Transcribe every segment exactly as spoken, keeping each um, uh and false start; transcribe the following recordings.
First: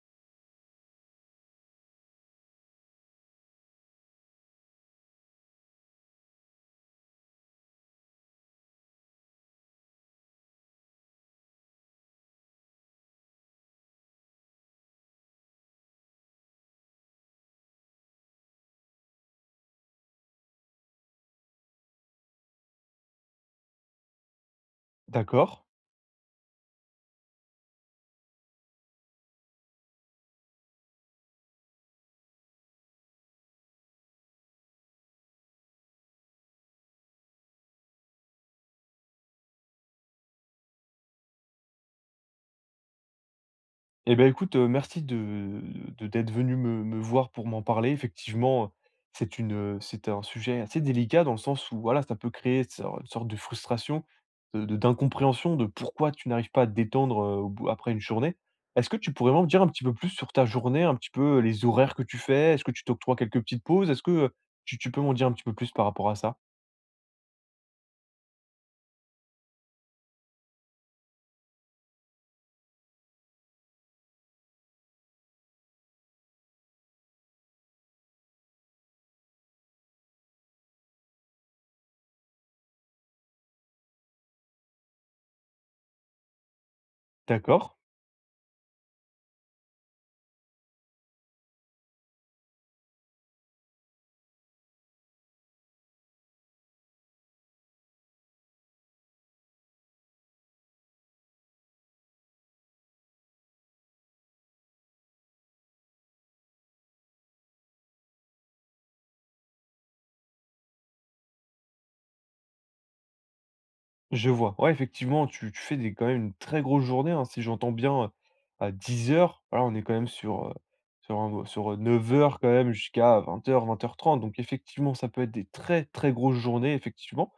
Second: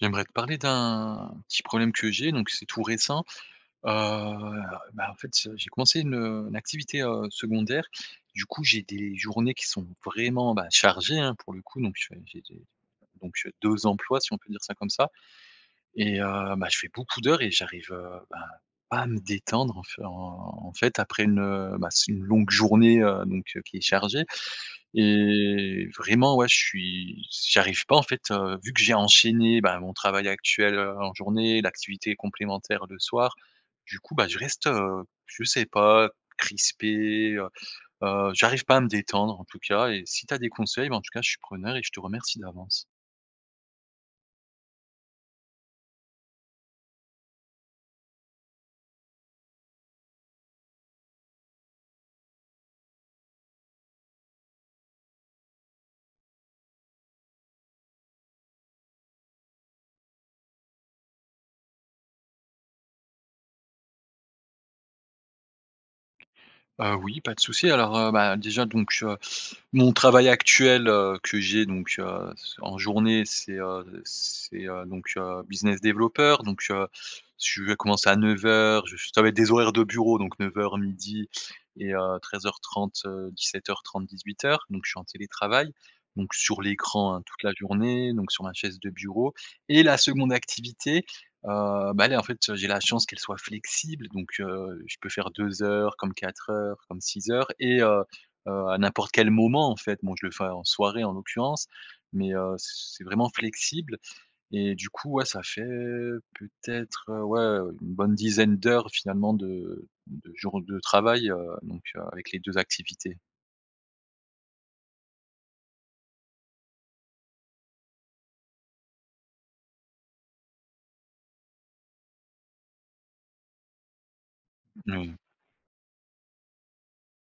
J'aimerais te parler d'un petit problème que j'ai, donc c'est tout récent. Heu, bah en fait, heu, j'ai commencé une, heu, une activité, heu, secondaire. Du coup, j'ai des journées qui sont vraiment bah chargées, hein, pour le coup. Donc, j'ai j'ai j'ai donc deux emplois, si on peut dire ça comme ça. Et, heu, bah je fais beaucoup d'heures et j'arrive, heu, ben pas à me détendre en fai en fait, après une, heu bah c'est une longue journée, heu, donc qui est chargée. D'accord. Et vraiment, ouais je suis s j'y j'arrive pas en fait, heu, vu que j'ai enchaîné ben mon travail actuel, heu, en journée, l'activité complémentaire le soir, du coup bah je reste, heu, je sais pas crispé, heu heu j'arrive pas à me détendre en tout cas, et si tu as des conseils bah en tout cas je suis preneur et je te remercie d'avance. Et bah écoute, heu, merci de de d'être venu me me voir pour m'en parler. Effectivement, c'est une heu c'était un sujet assez délicat, dans le sens où, voilà, ça peut créer so une sorte de frustration, de de d'incompréhension de pourquoi tu n'arrives pas à te détendre, heu, au bout après une journée. Est-ce que tu pourrais m'en dire un petit peu plus sur ta journée, un petit peu les horaires que tu fais? Est-ce que tu t'octroies quelques petites pauses? Est-ce que, heu, tu tu peux m'en dire un petit peu plus par rapport à ça? Heu, oui, pas de souci, alors, heu, bah déjà donc, heu, mon travail actuel, heu, que j'ai donc, heu, c en journée, c'est, heu, c'est, heu, donc, heu, business developer, donc, heu, je vais commencer à neuf heures, je f ça va être des horaires de bureau, donc neuf heures-midi et, heu, treize heures trente heu, dix-sept heures trente-dix-huit heures. Donc je suis en télétravail, donc sur l'écran, hein, toute la D'accord. journée, donc sur ma chaise de bureau. Et la seconde activité, heu, bah elle est en fait, j'ai la chance qu'elle soit flexible. Donc, heu, je peux faire deux heures, comme quatre heures, comme six heures et heu heu à n'importe quel moment, en fait. Bon, je le fais en soirée en l'occurrence, mais, heu, c c'est vraiment flexible. Et du coup, ouais ça fait peut-être, heu, ouais une bonne dizaine d'heures finalement de de jours de travail, heu, donc, heu, avec les deux activités. Je vois, ouais effectivement, tu tu fais des quand même une très grosse journée, hein. Si j'entends bien, heu, dix heures, voilà, on est quand même sur, heu, sur un sur, heu, neuf heures quand même jusqu'à vingt heures-vingt heures trente. Donc effectivement, ça Mmh. peut être des très, très grosses journées, effectivement.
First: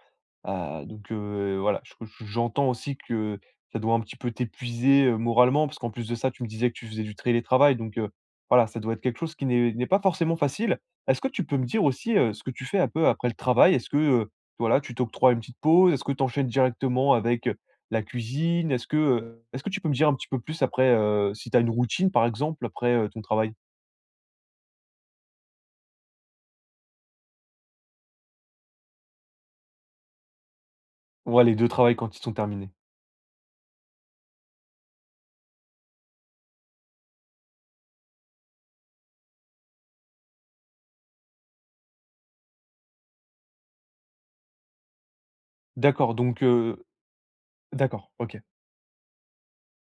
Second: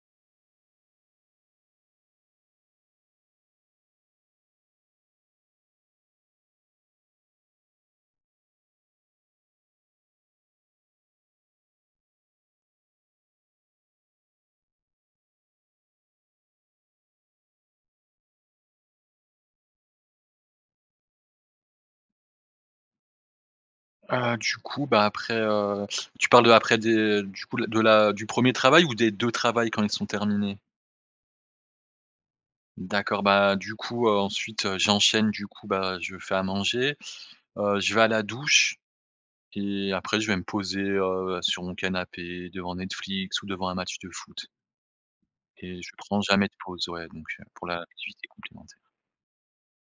Heu, donc, heu, et voilà, je co j j'entends aussi que ça doit un petit peu t'épuiser, heu, moralement, parce qu'en plus de ça, tu me disais que tu faisais du trélétravail. Donc, heu, voilà, ça doit être quelque chose qui n'est n'est pas forcément facile! Est-ce que tu peux me dire aussi, heu, ce que tu fais un peu après le travail? Est-ce que, heu, voilà, tu t'octroies une petite pause? Est-ce que tu enchaines directement avec, heu, la cuisine? Est-ce que heu est ce que tu peux me dire un petit peu plus après, heu, si tu as une routine par exemple, après, heu, ton travail? Heu, du coup, bah après, heu tu parles de après des du coup, la de la du premier travail ou des deux travails, quand ils sont terminés? Ouais, les deux travails, quand ils sont terminés. D'accord, bah du coup, heu, ensuite, heu, j'enchaîne, du coup, bah je fais à manger, heu, je vais à la douche et après je vais me poser, heu, sur mon canapé, devant Netflix ou devant un match de foot. Et je D'accord. prends Donc, jamais de heu pause ouais, donc pour d'accord, l'activité OK. complémentaire.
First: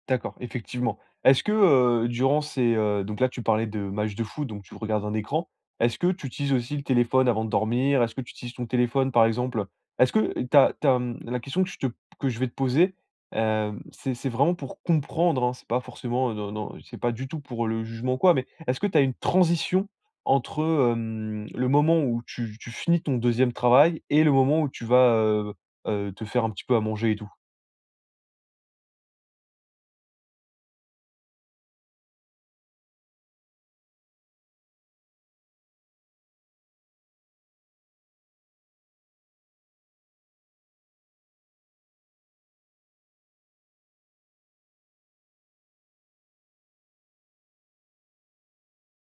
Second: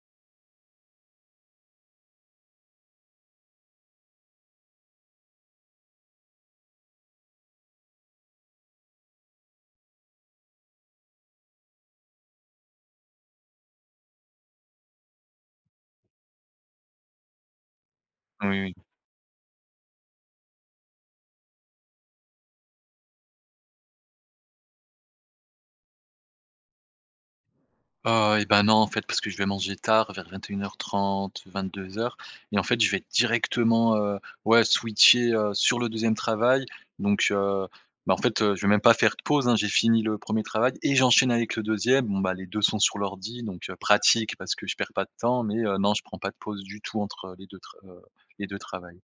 D'accord, effectivement. Est-ce que, heu, durant ces heu, donc là tu parlais de matchs de foot, donc tu regardes un écran. Est-ce que tu utilises aussi le téléphone avant de dormir? Est-ce que tu utilises ton téléphone, par exemple est-ce que tu as tu as mmh, la question que je te p que je vais te poser, hem c'est c'est vraiment pour comprendre, hein, c'est pas forcément non, non, c'est pas du tout pour le jugement ou quoi, mais Oui, oui. est-ce que tu as une transition entre heu, hem, le moment où tu tu finis ton deuxième travail et le moment où tu vas heu heu te faire un petit peu à manger et tout? Heu et bah non, en fait. Parce que je vais manger tard, vers vingt-et-une heures trente-vingt-deux heures et en fait je vais directement, heu, ouais switcher, heu, sur le deuxième travail. Donc, heu, bah, en fait, heu, je vais même pas faire de pause, hein. J'ai fini le premier travail et j'enchaîne avec le deuxième. Bon bah les deux sont sur l'ordi, donc, heu, pratique, parce que je perds pas de temps. Mais, heu, non, je ne prends pas de pause du tout entre les deux tr heu, les deux travails.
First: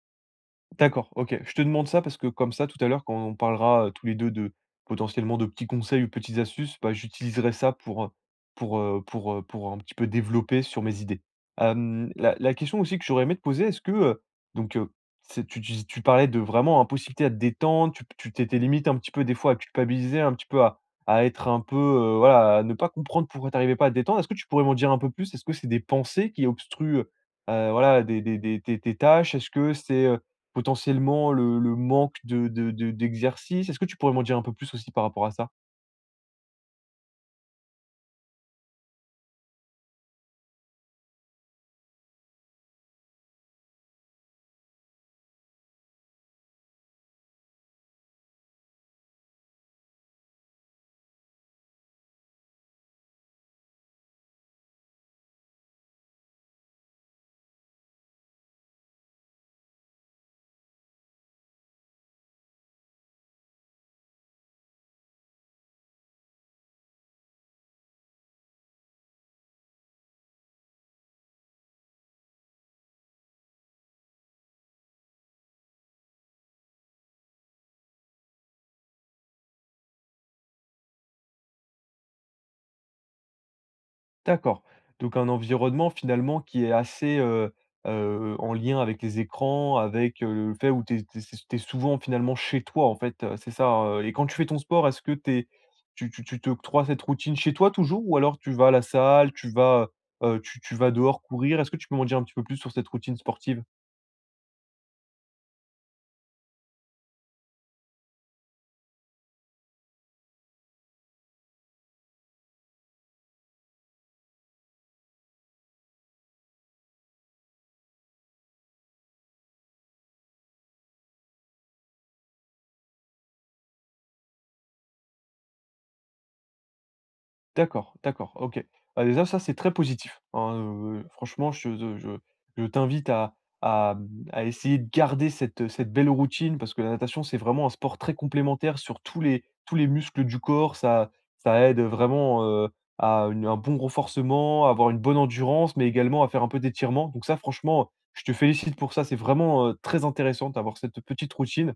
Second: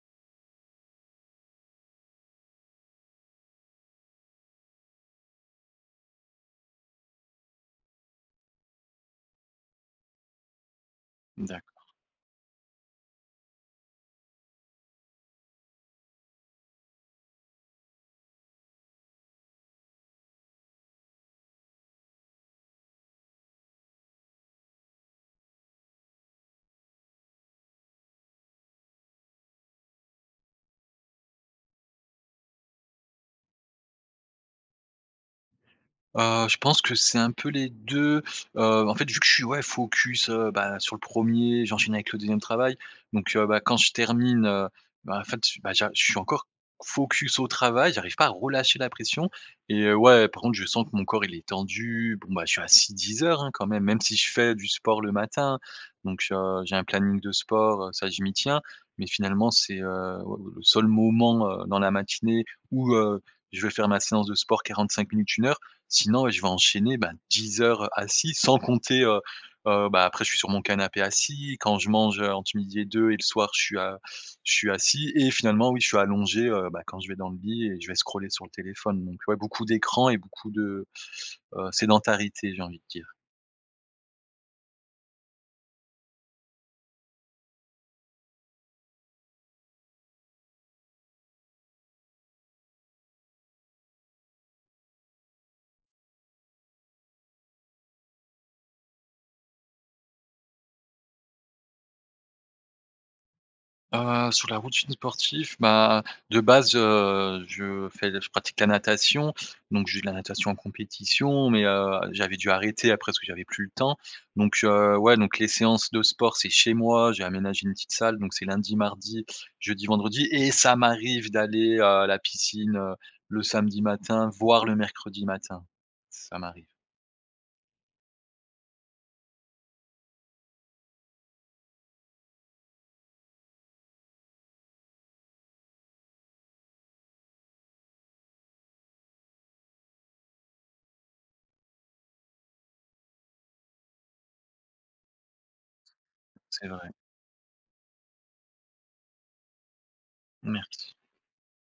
D'accord, OK. Je te demande ça parce que, comme ça, tout à l'heure quand on parlera tous les deux de, potentiellement de petits conseils ou petites astuces, bah j'utiliserai ça pour, heu, pour, heu, pour, heu, pour un petit peu développer sur mes idées. Mmh d'accord. Hem, la la question aussi que j'aurais aimé te poser, est-ce que, heu, donc, heu, c'est tu dis tu parlais de vraiment impossibilité à te détendre, tu p tu étais limite un petit peu des fois à culpabiliser, un petit peu à à être un peu, heu, voilà à ne pas comprendre pourquoi tu arrivais pas à te détendre. Est-ce que tu pourrais m'en dire un peu plus? Est-ce que c'est des pensées qui obstruent, heu heu, voilà des des des tes tes tâches? Est-ce que c'est, heu, potentiellement le le manque de de de d'exercice? Est-ce que tu pourrais m'en dire un peu plus aussi, par rapport à ça? Heu, je pense que c'est un peu les deux. Heu, en fait, vu que je suis ouais focus, heu, bah sur le premier, j'enchaîne avec le deuxième travail. Donc, heu, bah quand je termine, heu, bah en fait bah j'a je suis encore focus au travail, j'arrive pas à relâcher la pression. Et, heu, ouais, par contre je sens que mon corps il est tendu, bon bah je suis assis dix heures, hein, quand même, même si je fais du sport le matin. Donc, heu, j'ai un planning de sport, heu, ça, je m'y tiens. Mais finalement, c'est, heu, oua le seul moment, heu, dans la matinée où, heu, je vais faire ma séance de sport quarante-cinq minutes, une heure. Sinon, ouais je vais enchaîner ben dix heures, heu, assis, sans compter, heu heu, bah après je suis sur mon canapé assis, quand je mange ent midi et deux et le soir je suis a je suis assis. Et finalement, oui je suis allongé, heu, bah quand je vais dans le lit et je vais scroller sur le téléphone. Donc, ouais, beaucoup d'écrans et beaucoup de, heu, sédentarité, j'ai envie de dire. D'accord, donc un environnement finalement qui est assez heu heu en lien avec les écrans, avec, heu, le fait où tu es tu es s tu es souvent finalement chez toi, en fait, heu, c'est ça, heu? Et quand tu fais ton sport, est-ce que tu es tu tu tu t'octroies cette routine chez toi toujours? Ou alors tu vas à la salle, tu vas, heu heu, tu tu vas dehors courir? Est-ce que tu peux m'en dire un petit peu plus sur cette routine sportive? Heu, sur la routine sportif, bah, de base, heu, je fais je pratique la natation, donc je vais de la natation en compétition, mais, heu, j'avais dû arrêter après parce que j'avais plus le temps. Donc, heu, ouais, donc les séances de sport, c'est chez moi. J'ai aménagé une petite salle, donc c'est lundi, mardi, jeudi, vendredi et ça m'arrive d'aller, heu, à la piscine, heu, le samedi matin, voir le mercredi matin. Ça m'arrive. D'accord, d'accord, OK. Bah, désa ça, c'est très positif. En heu, be franchement, je te de je veux je t'invite à à hem, à essayer de garder cette cette belle routine, parce que la natation, c'est vraiment un sport très complémentaire sur tous les tous les muscles du corps. Ça ça aide vraiment, heu, à une un bon renforcement, avoir une bonne endurance, mais également à faire un peu C'est vrai. d'étirements. Donc ça franchement, heu, je te félicite pour ça. C'est vraiment, heu, très intéressant d'avoir Merci. cette petite routine,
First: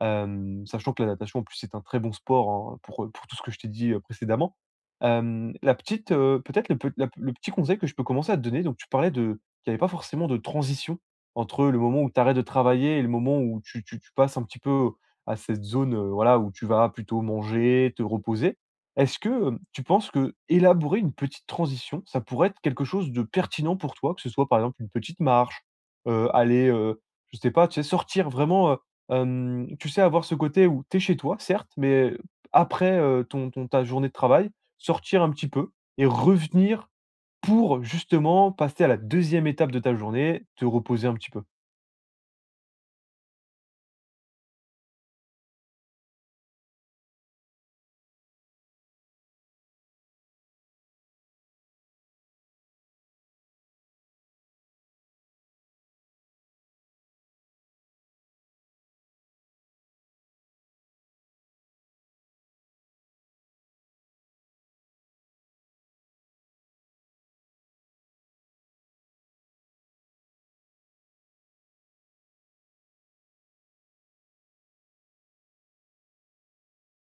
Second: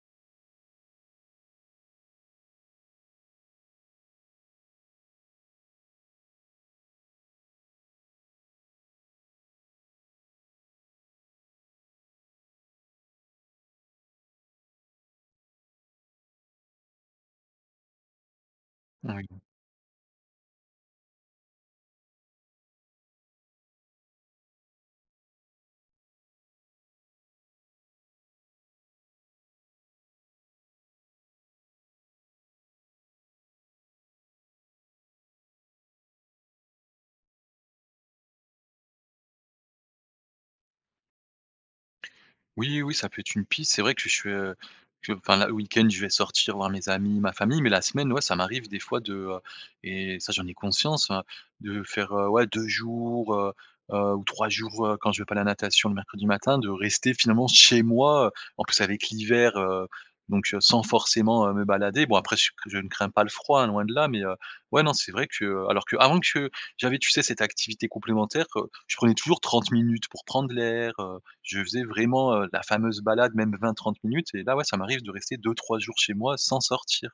hem, sachant que la natation en plus, c'est un très bon sport, hein, heu, pour, heu, pour tout ce que je t'ai dit précédemment. Hem, la petite, heu peut-être le pe la pe le petit conseil que je peux commencer à te donner: donc tu parlais de qu'il y avait pas forcément de transition entre le moment où tu arrêtes de travailler et le moment où tu tu tu passes un petit peu à cette zone, heu, voilà où tu vara plutôt manger, te reposer. Est-ce Oui. que, hem, tu penses que élaborer une petite transition, ça pourrait être quelque chose de pertinent pour toi? Que ce soit par exemple une petite marche, heu, aller, heu, je sais pas, tu sais, sortir vraiment, heu hem, tu sais, avoir ce côté où tu es chez toi, certes, mais p après, heu, ton ton ta journée de travail, sortir un petit peu et revenir pour justement passer à la deuxième étape de ta journée: te reposer un petit peu. Oui, oui, ça peut être une piste. C'est vrai que je suis, heu que enfin la le week-end je vais sortir voir mes amis, ma famille, mais la semaine, ouais, ça m'arrive des fois de heu et ça j'en ai conscience, hein, de faire, heu, ouais deux jours, heu heu, ou trois jours quand je vais pas la natation le mercredi matin, de rester finalement chez moi, heu, en plus avec l'hiver, heu, donc, heu, sans forcément, heu, me balader. Bon après je sais que je ne crains pas le froid, loin de là, mais, heu, ouais non c'est vrai que alors que avant che j'avais, tu sais, cette activité complémentaire, heu, je prenais toujours trente minutes pour prendre l'air, heu, je faisais vraiment, heu, la fameuse balade même vingt-trente minutes. Et là ouais, ça m'arrive de rester deux-trois jours chez moi sans sortir.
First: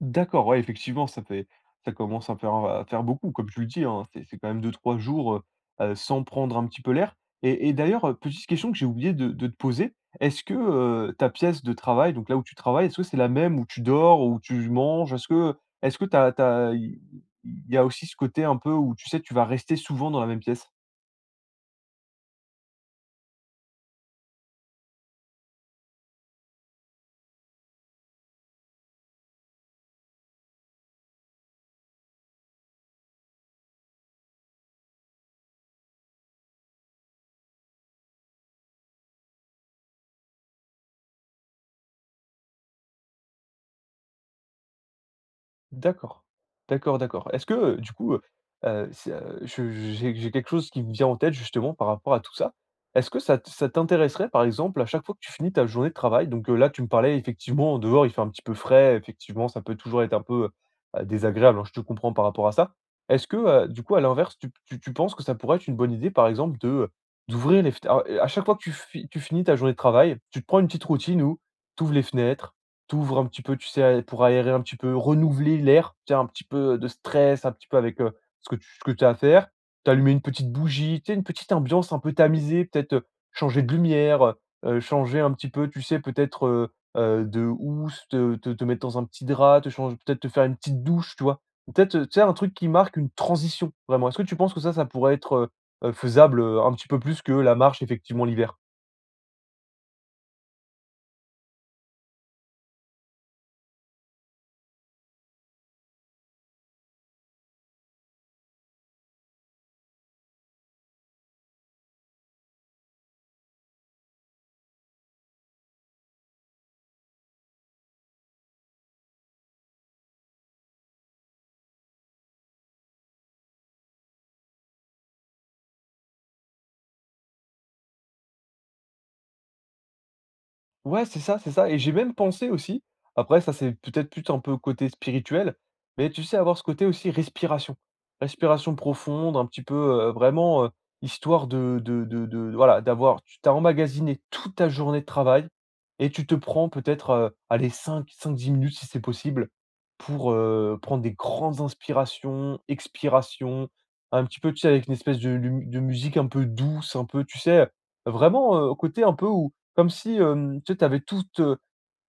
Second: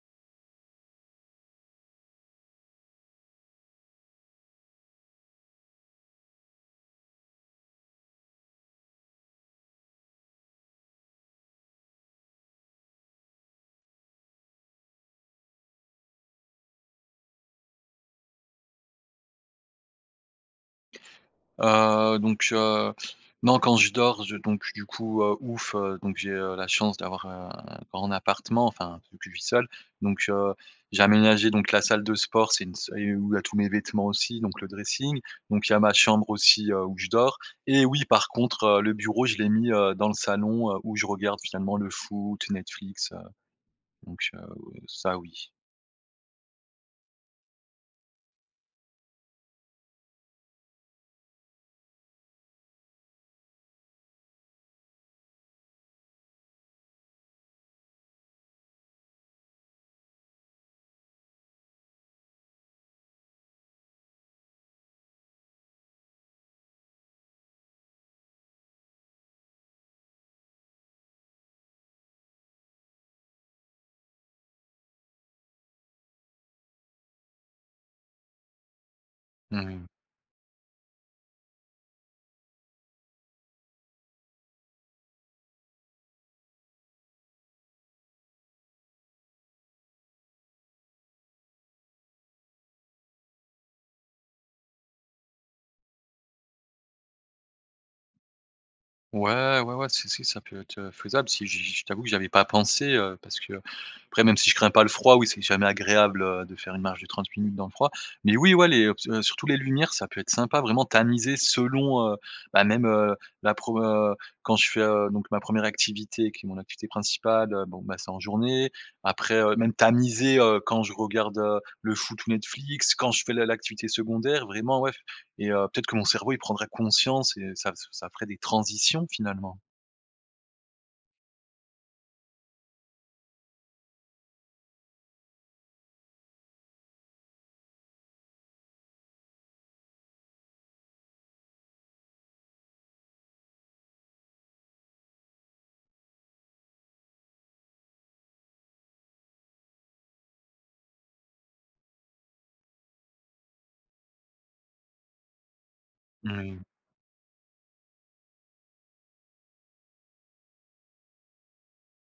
D'accord, ouais, effectivement, ça fait ça commence à faire à faire beaucoup, comme tu le dis, hein. C'est c'est quand même deux-trois jours heu heu sans prendre un petit peu l'air. Et et d'ailleurs, heu petite question que j'ai oublié de de te poser: est-ce que heu ta pièce de travail, donc là où tu travailles, est-ce que c'est la même où tu dors, où tu manges? Est-ce que est-ce que tu as tu as i il y a aussi ce côté un peu où, tu sais, tu vas rester souvent dans la même pièce? Heu, donc, heu, non quand je dors, je donc, du coup, heu ouf! Heu donc, j'ai heu la chance d'avoir un grand appartement, enfin, vu que je vis seul. Donc heu, j'ai aménagé donc la salle de sport, c'est une s où il y a heu tous mes vêtements aussi, donc le dressing. Donc il y a ma chambre aussi, heu, où je dors. Et oui, par contre, heu, le bureau je l'ai mis heu dans le salon, heu, où je regarde finalement le foot, Netflix, heu Donc heu ou ça, oui. D'accord. D'accord, d'accord. Est-ce que, heu, du coup, heu heu, c' je j'ai j'ai quelque chose qui me vient en tête, justement, par rapport à tout ça. Est-ce que ça t ça t'intéresserait, par exemple, à chaque fois que tu finis ta journée de travail- donc heu là, tu me parlais effectivement, dehors, il fait un petit peu frais, effectivement, ça peut toujours être un peu, heu, désagréable, hein, je te comprends par rapport à ça- est-ce que, heu, du coup, à l'inverse, tu p tu tu penses que ça pourrait être une bonne idée, par exemple, de heu, d'ouvrir les f t alors, à chaque fois que tu fi tu finis ta journée de travail, tu te prends une petite routine où tu ouvres les fenêtres, tu ouvres un petit peu, tu sais, pour aérer un petit peu, renouveler l'air, tu sais? Un petit peu de stress, un petit peu avec, heu, ce que tu ce que tu as à faire, Mmh mh. t'allumer une petite bougie, tu sais, une petite ambiance un peu tamisée? Peut-être, heu, changer de lumière, heu heu changer un petit peu, tu sais, peut-être heu heu de housse, te te te mettre dans un petit drap, te change peut-être te faire une petite douche, tu vois? Peut-être, heu tu sais, un truc qui marque une transition, vraiment. Est-ce que tu penses que ça, ça pourrait être, heu heu, faisable, heu, un petit peu plus que la marche, effectivement, l'hiver? Ouais, ouais, ouais, si, si ça peut être, heu, faisable. Si j je t'avoue que j'avais pas pensé, heu, parce que après, même si je crains pas le froid, oui, c'est jamais agréable de faire une marche de trente minutes dans le froid. Mais oui, ouais, les heu ps surtout les lumières, ça peut être sympa, vraiment tamisées selon, heu, bah, même la pro heu quand je fais, heu, donc ma première activité qui est mon activité principale, bon, bah, c'est en journée, après heu même tamiser, heu, quand je regarde, heu, le foot, ou Netflix, quand je fais l'a l'activité secondaire vraiment, ouais. Et heu, peut-être que mon cerveau, il prendrait conscience et ça f ça ferait des transitions finalement. Ouais, c'est ça, c'est ça. Et j'ai même pensé aussi. Après, ça, c'est peut-être plus un peu côté spirituel, mais tu sais avoir ce côté aussi respiration. Respiration profonde, un petit peu, heu, vraiment, heu, histoire de de de de voilà d'avoir, tu tu as emmagasiné toute ta journée de travail et tu te prends peut être, heu, aller cinq, cinq-dix minutes si c'est possible pour, heu, prendre des grandes inspirations, expirations. Un petit peu, tu sais avec une espèce de lum de musique un peu Mmh. douce, un peu tu sais, heu, vraiment, heu, côté un peu où comme si, hem, tu avais toute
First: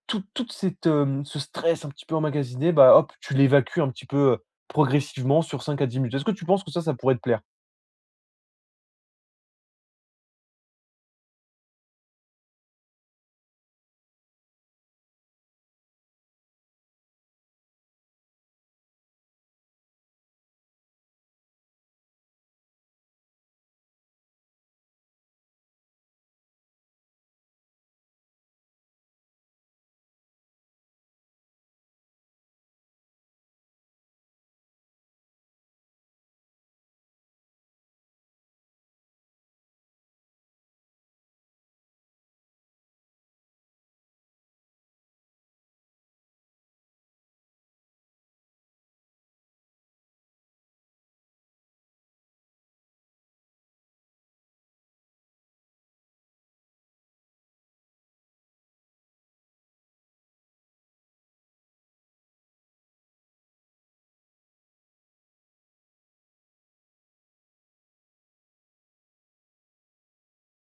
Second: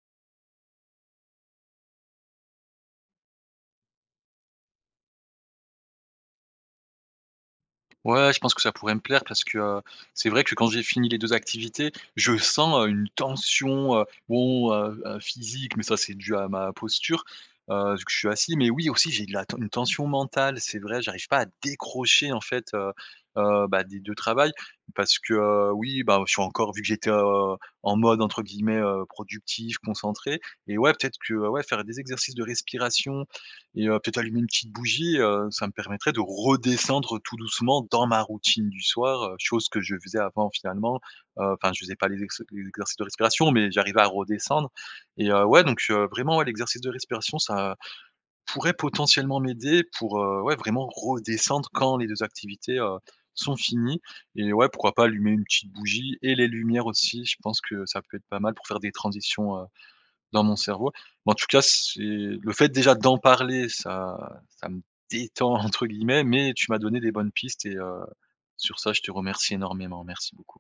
toute toute cette, hem ce stress un petit peu emmagasiné, bah, hop! Tu l'évacues un petit peu progressivement sur cinq à dix minutes. Est-ce que tu penses que ça pourrait te plaire? Ouais, je pense que ça pourrait me plaire. Parce que, c'est vrai que quand j'ai fini les deux activités, je sens une tension heu, bon, heu, heu, physique, mais ça, c'est dû à ma posture. Heu, vu que je suis assis. Mais oui, aussi, j'ai de la t une tension mentale, c'est vrai. J'arrive pas à décrocher en fait, heu, heu, bah, des deux travails. Parce que oui, bah, je suis encore vu que j'étais, heu, en mode entre guillemets, heu, productif, concentré. Et ouais, peut-être que, ouais, faire des exercices de respiration et, heu, peut-être allumer une petite bougie, heu. Ça me permettrait de redescendre tout doucement dans ma routine du soir, chose que je faisais avant finalement. Heu, enfin, je faisais pas les exer les exercices de respiration, mais j'arrivais à redescendre. Et heu, ouais, donc, heu, vraiment ouais, l'exercice de respiration, ça pourrait potentiellement m'aider pour, heu, ouais, vraiment redescendre quand les deux activités, heu, sont finies. Et ouais, pourquoi pas allumer une petite bougie et les lumières aussi. Je pense que ça peut être pas mal pour faire des transitions, heu, dans mon cerveau. Bah, en tout cas, c'est le fait déjà d'en parler, ça ça me détend entre guillemets, mais tu m'as donné des bonnes pistes et, heu, sur ça, je te remercie énormément, merci beaucoup.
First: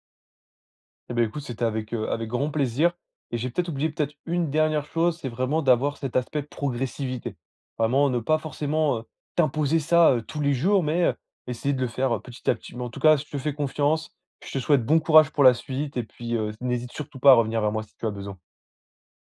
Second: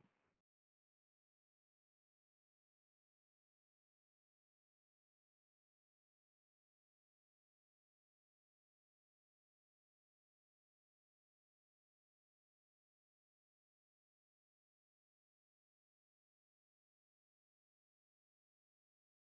Et beh, écoute, c'était avec, heu, avec grand plaisir et j'ai peut-être oublié peut-être une dernière chose. C'est vraiment d'avoir cet aspect progressivité. Vraiment, ne pas forcément heu t'imposer ça tous les jours. Mais, heu, essayer de le faire petit à petit. Mais en tout cas, je te fais confiance, je te souhaite bon courage pour la suite. Et puis, heu, n'hésite surtout pas à revenir vers moi si tu as besoin.